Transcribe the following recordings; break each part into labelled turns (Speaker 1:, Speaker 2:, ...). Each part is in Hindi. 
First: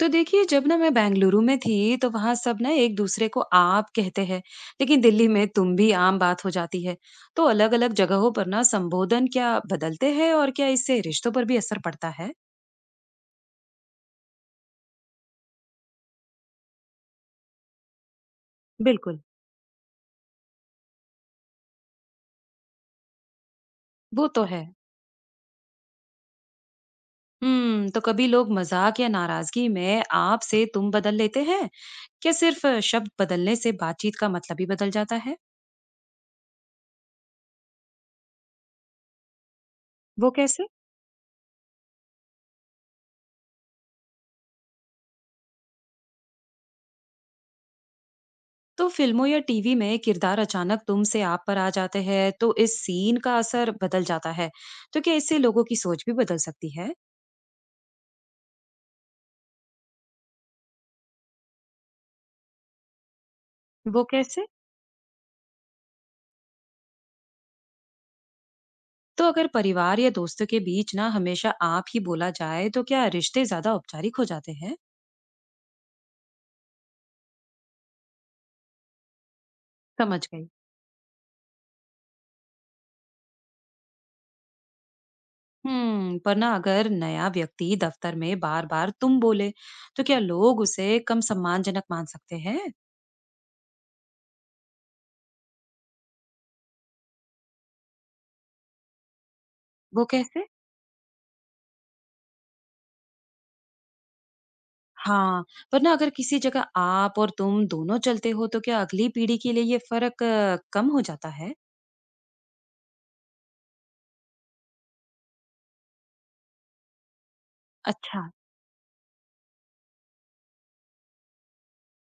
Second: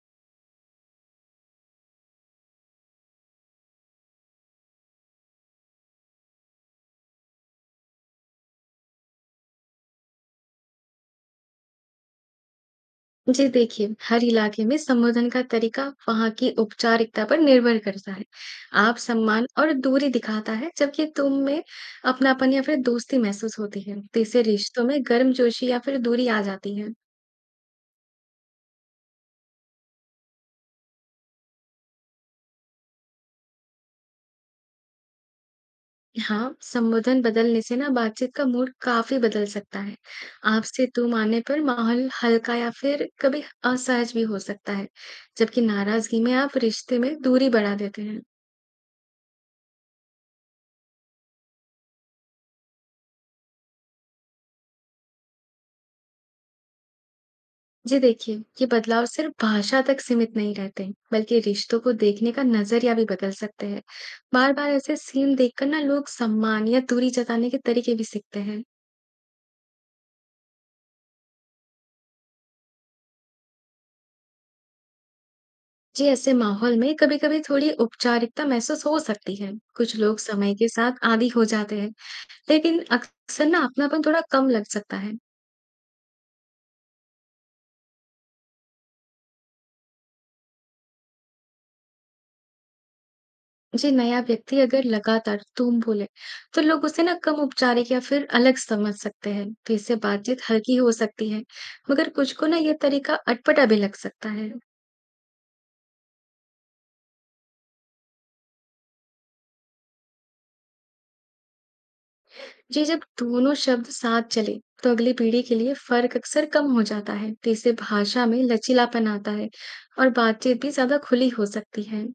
Speaker 1: तो देखिए, जब ना मैं बेंगलुरु में थी तो वहां सब ना एक दूसरे को आप कहते हैं। लेकिन दिल्ली में तुम भी आम बात हो जाती है। तो अलग अलग जगहों पर ना संबोधन क्या बदलते हैं और क्या इससे रिश्तों पर भी असर पड़ता है।
Speaker 2: जी देखिए, हर इलाके में संबोधन का तरीका वहाँ की औपचारिकता पर निर्भर करता है। आप
Speaker 1: बिल्कुल।
Speaker 2: सम्मान और दूरी दिखाता है, जबकि तुम में अपनापन या फिर दोस्ती महसूस होती है। तो
Speaker 1: वो
Speaker 2: इससे
Speaker 1: तो है।
Speaker 2: रिश्तों में गर्मजोशी या फिर दूरी आ जाती है।
Speaker 1: हम्म, तो कभी लोग मजाक या नाराजगी में आप से तुम बदल लेते हैं। क्या सिर्फ शब्द बदलने से बातचीत का मतलब ही बदल जाता है।
Speaker 2: हाँ, संबोधन बदलने से ना बातचीत का मूड काफी बदल सकता है।
Speaker 1: वो कैसे।
Speaker 2: आपसे तुम आने पर माहौल हल्का या फिर कभी असहज भी हो सकता है, जबकि नाराजगी में आप रिश्ते में दूरी बढ़ा देते हैं।
Speaker 1: तो फिल्मों या टीवी में किरदार अचानक तुम से आप पर आ जाते हैं तो इस सीन का असर बदल जाता है। तो क्या इससे लोगों की सोच भी बदल सकती है।
Speaker 2: जी देखिए, ये बदलाव सिर्फ भाषा तक सीमित नहीं रहते, बल्कि रिश्तों को देखने का नजरिया भी बदल सकते हैं।
Speaker 1: वो कैसे।
Speaker 2: बार-बार ऐसे सीन देखकर ना लोग सम्मान या दूरी जताने के तरीके भी सीखते हैं।
Speaker 1: तो अगर परिवार या दोस्तों के बीच ना हमेशा आप ही बोला जाए तो क्या रिश्ते ज्यादा औपचारिक हो जाते हैं।
Speaker 2: जी, ऐसे माहौल में कभी-कभी थोड़ी औपचारिकता महसूस हो सकती है। कुछ लोग
Speaker 1: समझ गई।
Speaker 2: समय के साथ आदी हो जाते हैं, लेकिन अक्सर ना अपनापन थोड़ा कम लग सकता है।
Speaker 1: हम्म, पर ना अगर नया व्यक्ति दफ्तर में बार बार तुम बोले तो क्या लोग उसे कम सम्मानजनक मान सकते हैं।
Speaker 2: जी, नया व्यक्ति अगर लगातार तुम बोले, तो लोग उसे ना कम औपचारिक या फिर अलग समझ सकते हैं, तो इससे
Speaker 1: वो
Speaker 2: बातचीत
Speaker 1: कैसे।
Speaker 2: हल्की हो सकती है। मगर कुछ को ना ये तरीका अटपटा भी लग सकता है।
Speaker 1: हाँ, पर ना अगर किसी जगह आप और तुम दोनों चलते हो तो क्या अगली पीढ़ी के लिए ये फर्क कम हो जाता है?
Speaker 2: जी, जब दोनों शब्द साथ चले, तो अगली पीढ़ी के लिए फर्क अक्सर कम हो जाता है, तो इससे
Speaker 1: अच्छा।
Speaker 2: भाषा में लचीलापन आता है और बातचीत भी ज्यादा खुली हो सकती है।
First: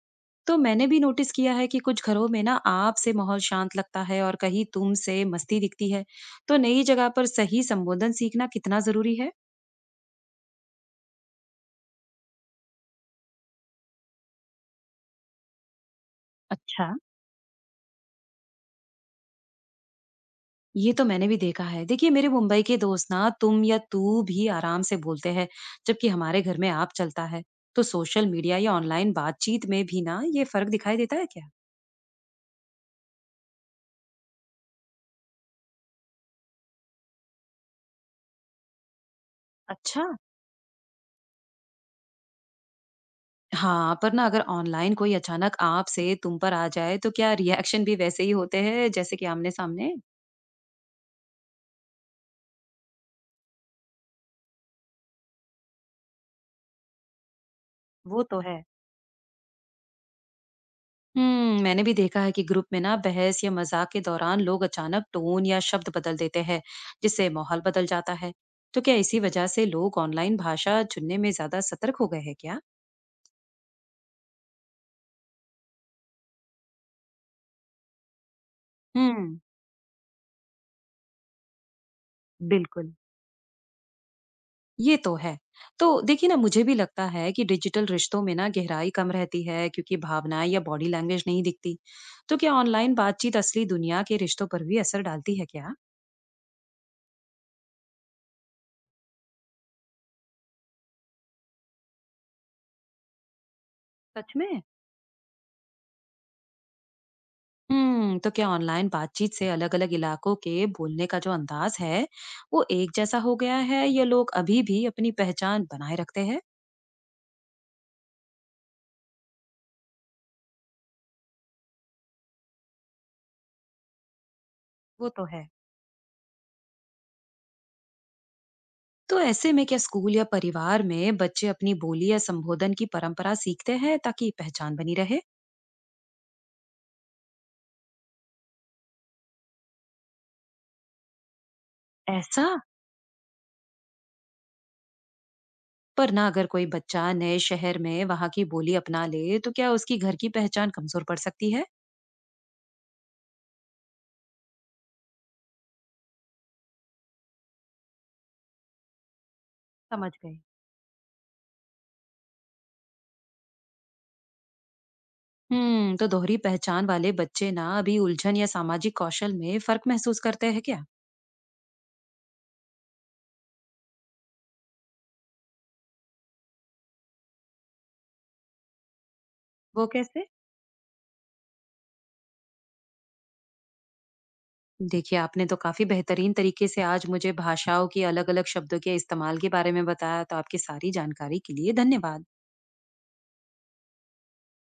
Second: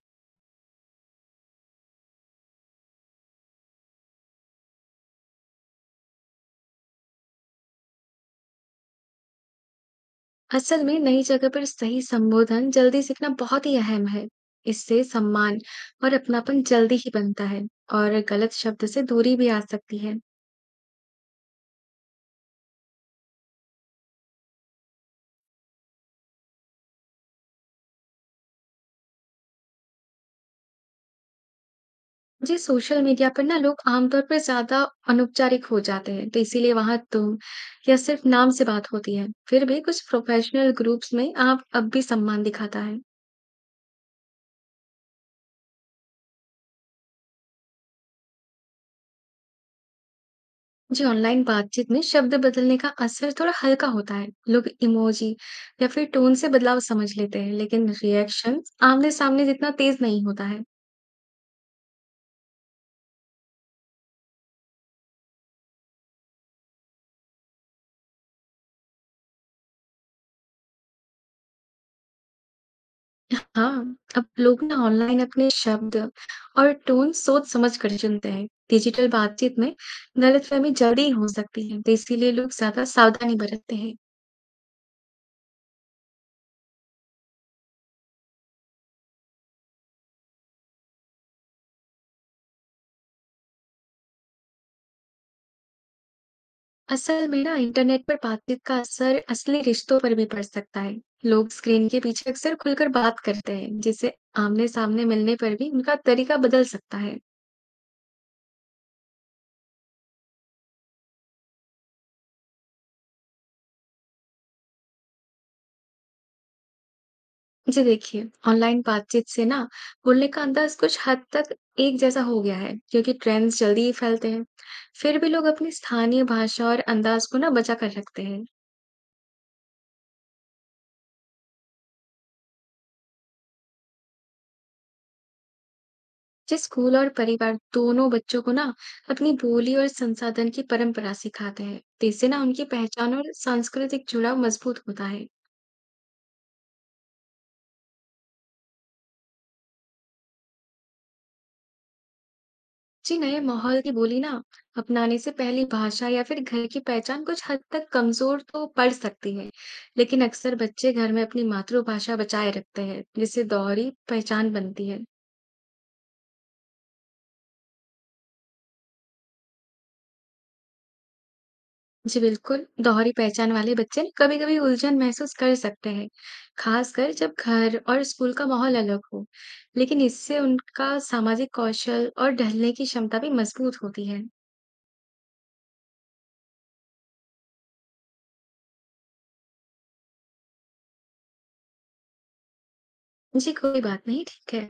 Speaker 1: तो मैंने भी नोटिस किया है कि कुछ घरों में ना आपसे माहौल शांत लगता है और कहीं तुम से मस्ती दिखती है। तो नई जगह पर सही संबोधन सीखना कितना जरूरी है?
Speaker 2: असल में नई जगह पर सही संबोधन जल्दी सीखना बहुत ही अहम है। इससे सम्मान और अपनापन
Speaker 1: अच्छा।
Speaker 2: जल्दी ही बनता है और गलत शब्द से दूरी भी आ सकती है।
Speaker 1: ये तो मैंने भी देखा है। देखिए, मेरे मुंबई के दोस्त ना तुम या तू भी आराम से बोलते हैं, जबकि हमारे घर में आप चलता है। तो सोशल मीडिया या ऑनलाइन बातचीत में भी ना ये फर्क दिखाई देता है क्या।
Speaker 2: जी सोशल मीडिया पर ना लोग आमतौर पर ज्यादा अनौपचारिक हो जाते हैं तो इसीलिए वहां तुम या सिर्फ नाम से बात होती है। फिर भी
Speaker 1: अच्छा।
Speaker 2: कुछ प्रोफेशनल ग्रुप्स में आप अब भी सम्मान दिखाता है।
Speaker 1: हाँ, पर ना अगर ऑनलाइन कोई अचानक आपसे तुम पर आ जाए तो क्या रिएक्शन भी वैसे ही होते हैं जैसे कि आमने-सामने?
Speaker 2: जी ऑनलाइन बातचीत में शब्द बदलने का असर थोड़ा हल्का होता है। लोग इमोजी या फिर टोन से बदलाव समझ लेते हैं, लेकिन
Speaker 1: वो तो
Speaker 2: रिएक्शन
Speaker 1: है।
Speaker 2: आमने सामने जितना तेज नहीं होता है।
Speaker 1: मैंने भी देखा है कि ग्रुप में ना बहस या मजाक के दौरान लोग अचानक टोन या शब्द बदल देते हैं, जिससे माहौल बदल जाता है। तो क्या इसी वजह से लोग ऑनलाइन भाषा चुनने में ज्यादा सतर्क हो गए हैं क्या?
Speaker 2: हाँ, अब लोग ना ऑनलाइन अपने शब्द और टोन सोच समझ कर चुनते हैं। डिजिटल
Speaker 1: हम्म।
Speaker 2: बातचीत में गलतफहमी जल्दी हो सकती है, तो इसीलिए लोग ज्यादा
Speaker 1: बिल्कुल।
Speaker 2: सावधानी बरतते हैं।
Speaker 1: ये तो है। तो देखिए ना, मुझे भी लगता है कि डिजिटल रिश्तों में ना गहराई कम रहती है क्योंकि भावनाएं या बॉडी लैंग्वेज नहीं दिखती। तो क्या ऑनलाइन बातचीत असली दुनिया के रिश्तों पर भी असर डालती है क्या?
Speaker 2: असल में ना इंटरनेट पर बातचीत का असर असली रिश्तों पर भी पड़ सकता है। लोग स्क्रीन के पीछे अक्सर खुलकर बात करते हैं, जिससे
Speaker 1: सच में।
Speaker 2: आमने-सामने मिलने पर भी उनका तरीका बदल सकता है।
Speaker 1: हम्म, तो क्या ऑनलाइन बातचीत से अलग-अलग इलाकों के बोलने का जो अंदाज है, वो एक जैसा हो गया है या लोग अभी भी अपनी पहचान बनाए रखते हैं?
Speaker 2: जी देखिए, ऑनलाइन बातचीत से ना बोलने का अंदाज कुछ हद तक एक जैसा हो गया है, क्योंकि ट्रेंड्स जल्दी ही फैलते हैं।
Speaker 1: वो
Speaker 2: फिर
Speaker 1: तो
Speaker 2: भी लोग
Speaker 1: है।
Speaker 2: अपनी स्थानीय भाषा और अंदाज को ना बचा कर रखते हैं।
Speaker 1: तो ऐसे में क्या स्कूल या परिवार में बच्चे अपनी बोली या संबोधन की परंपरा सीखते हैं ताकि पहचान बनी रहे?
Speaker 2: जी, स्कूल और परिवार दोनों बच्चों को ना अपनी बोली और संसाधन की परंपरा सिखाते हैं, तो इससे ना
Speaker 1: ऐसा।
Speaker 2: उनकी पहचान और सांस्कृतिक जुड़ाव मजबूत होता है।
Speaker 1: पर ना अगर कोई बच्चा नए शहर में वहाँ की बोली अपना ले तो क्या उसकी घर की पहचान कमजोर पड़ सकती है।
Speaker 2: जी नए माहौल की बोली ना अपनाने से पहली भाषा या फिर घर की पहचान कुछ हद तक कमजोर तो पड़ सकती है,
Speaker 1: समझ
Speaker 2: लेकिन
Speaker 1: गई।
Speaker 2: अक्सर बच्चे घर में अपनी मातृभाषा बचाए रखते हैं, जिससे दोहरी पहचान बनती है।
Speaker 1: हम्म, तो दोहरी पहचान वाले बच्चे ना अभी उलझन या सामाजिक कौशल में फर्क महसूस करते हैं क्या।
Speaker 2: जी बिल्कुल, दोहरी पहचान वाले बच्चे कभी-कभी उलझन महसूस कर सकते हैं, खासकर जब घर और स्कूल का माहौल अलग हो।
Speaker 1: वो
Speaker 2: लेकिन
Speaker 1: कैसे।
Speaker 2: इससे उनका सामाजिक कौशल और ढलने की क्षमता भी मजबूत होती है।
Speaker 1: देखिए, आपने तो काफी बेहतरीन तरीके से आज मुझे भाषाओं की अलग अलग शब्दों के इस्तेमाल के बारे में बताया, तो आपकी सारी जानकारी के लिए धन्यवाद।
Speaker 2: जी, कोई बात नहीं, ठीक है।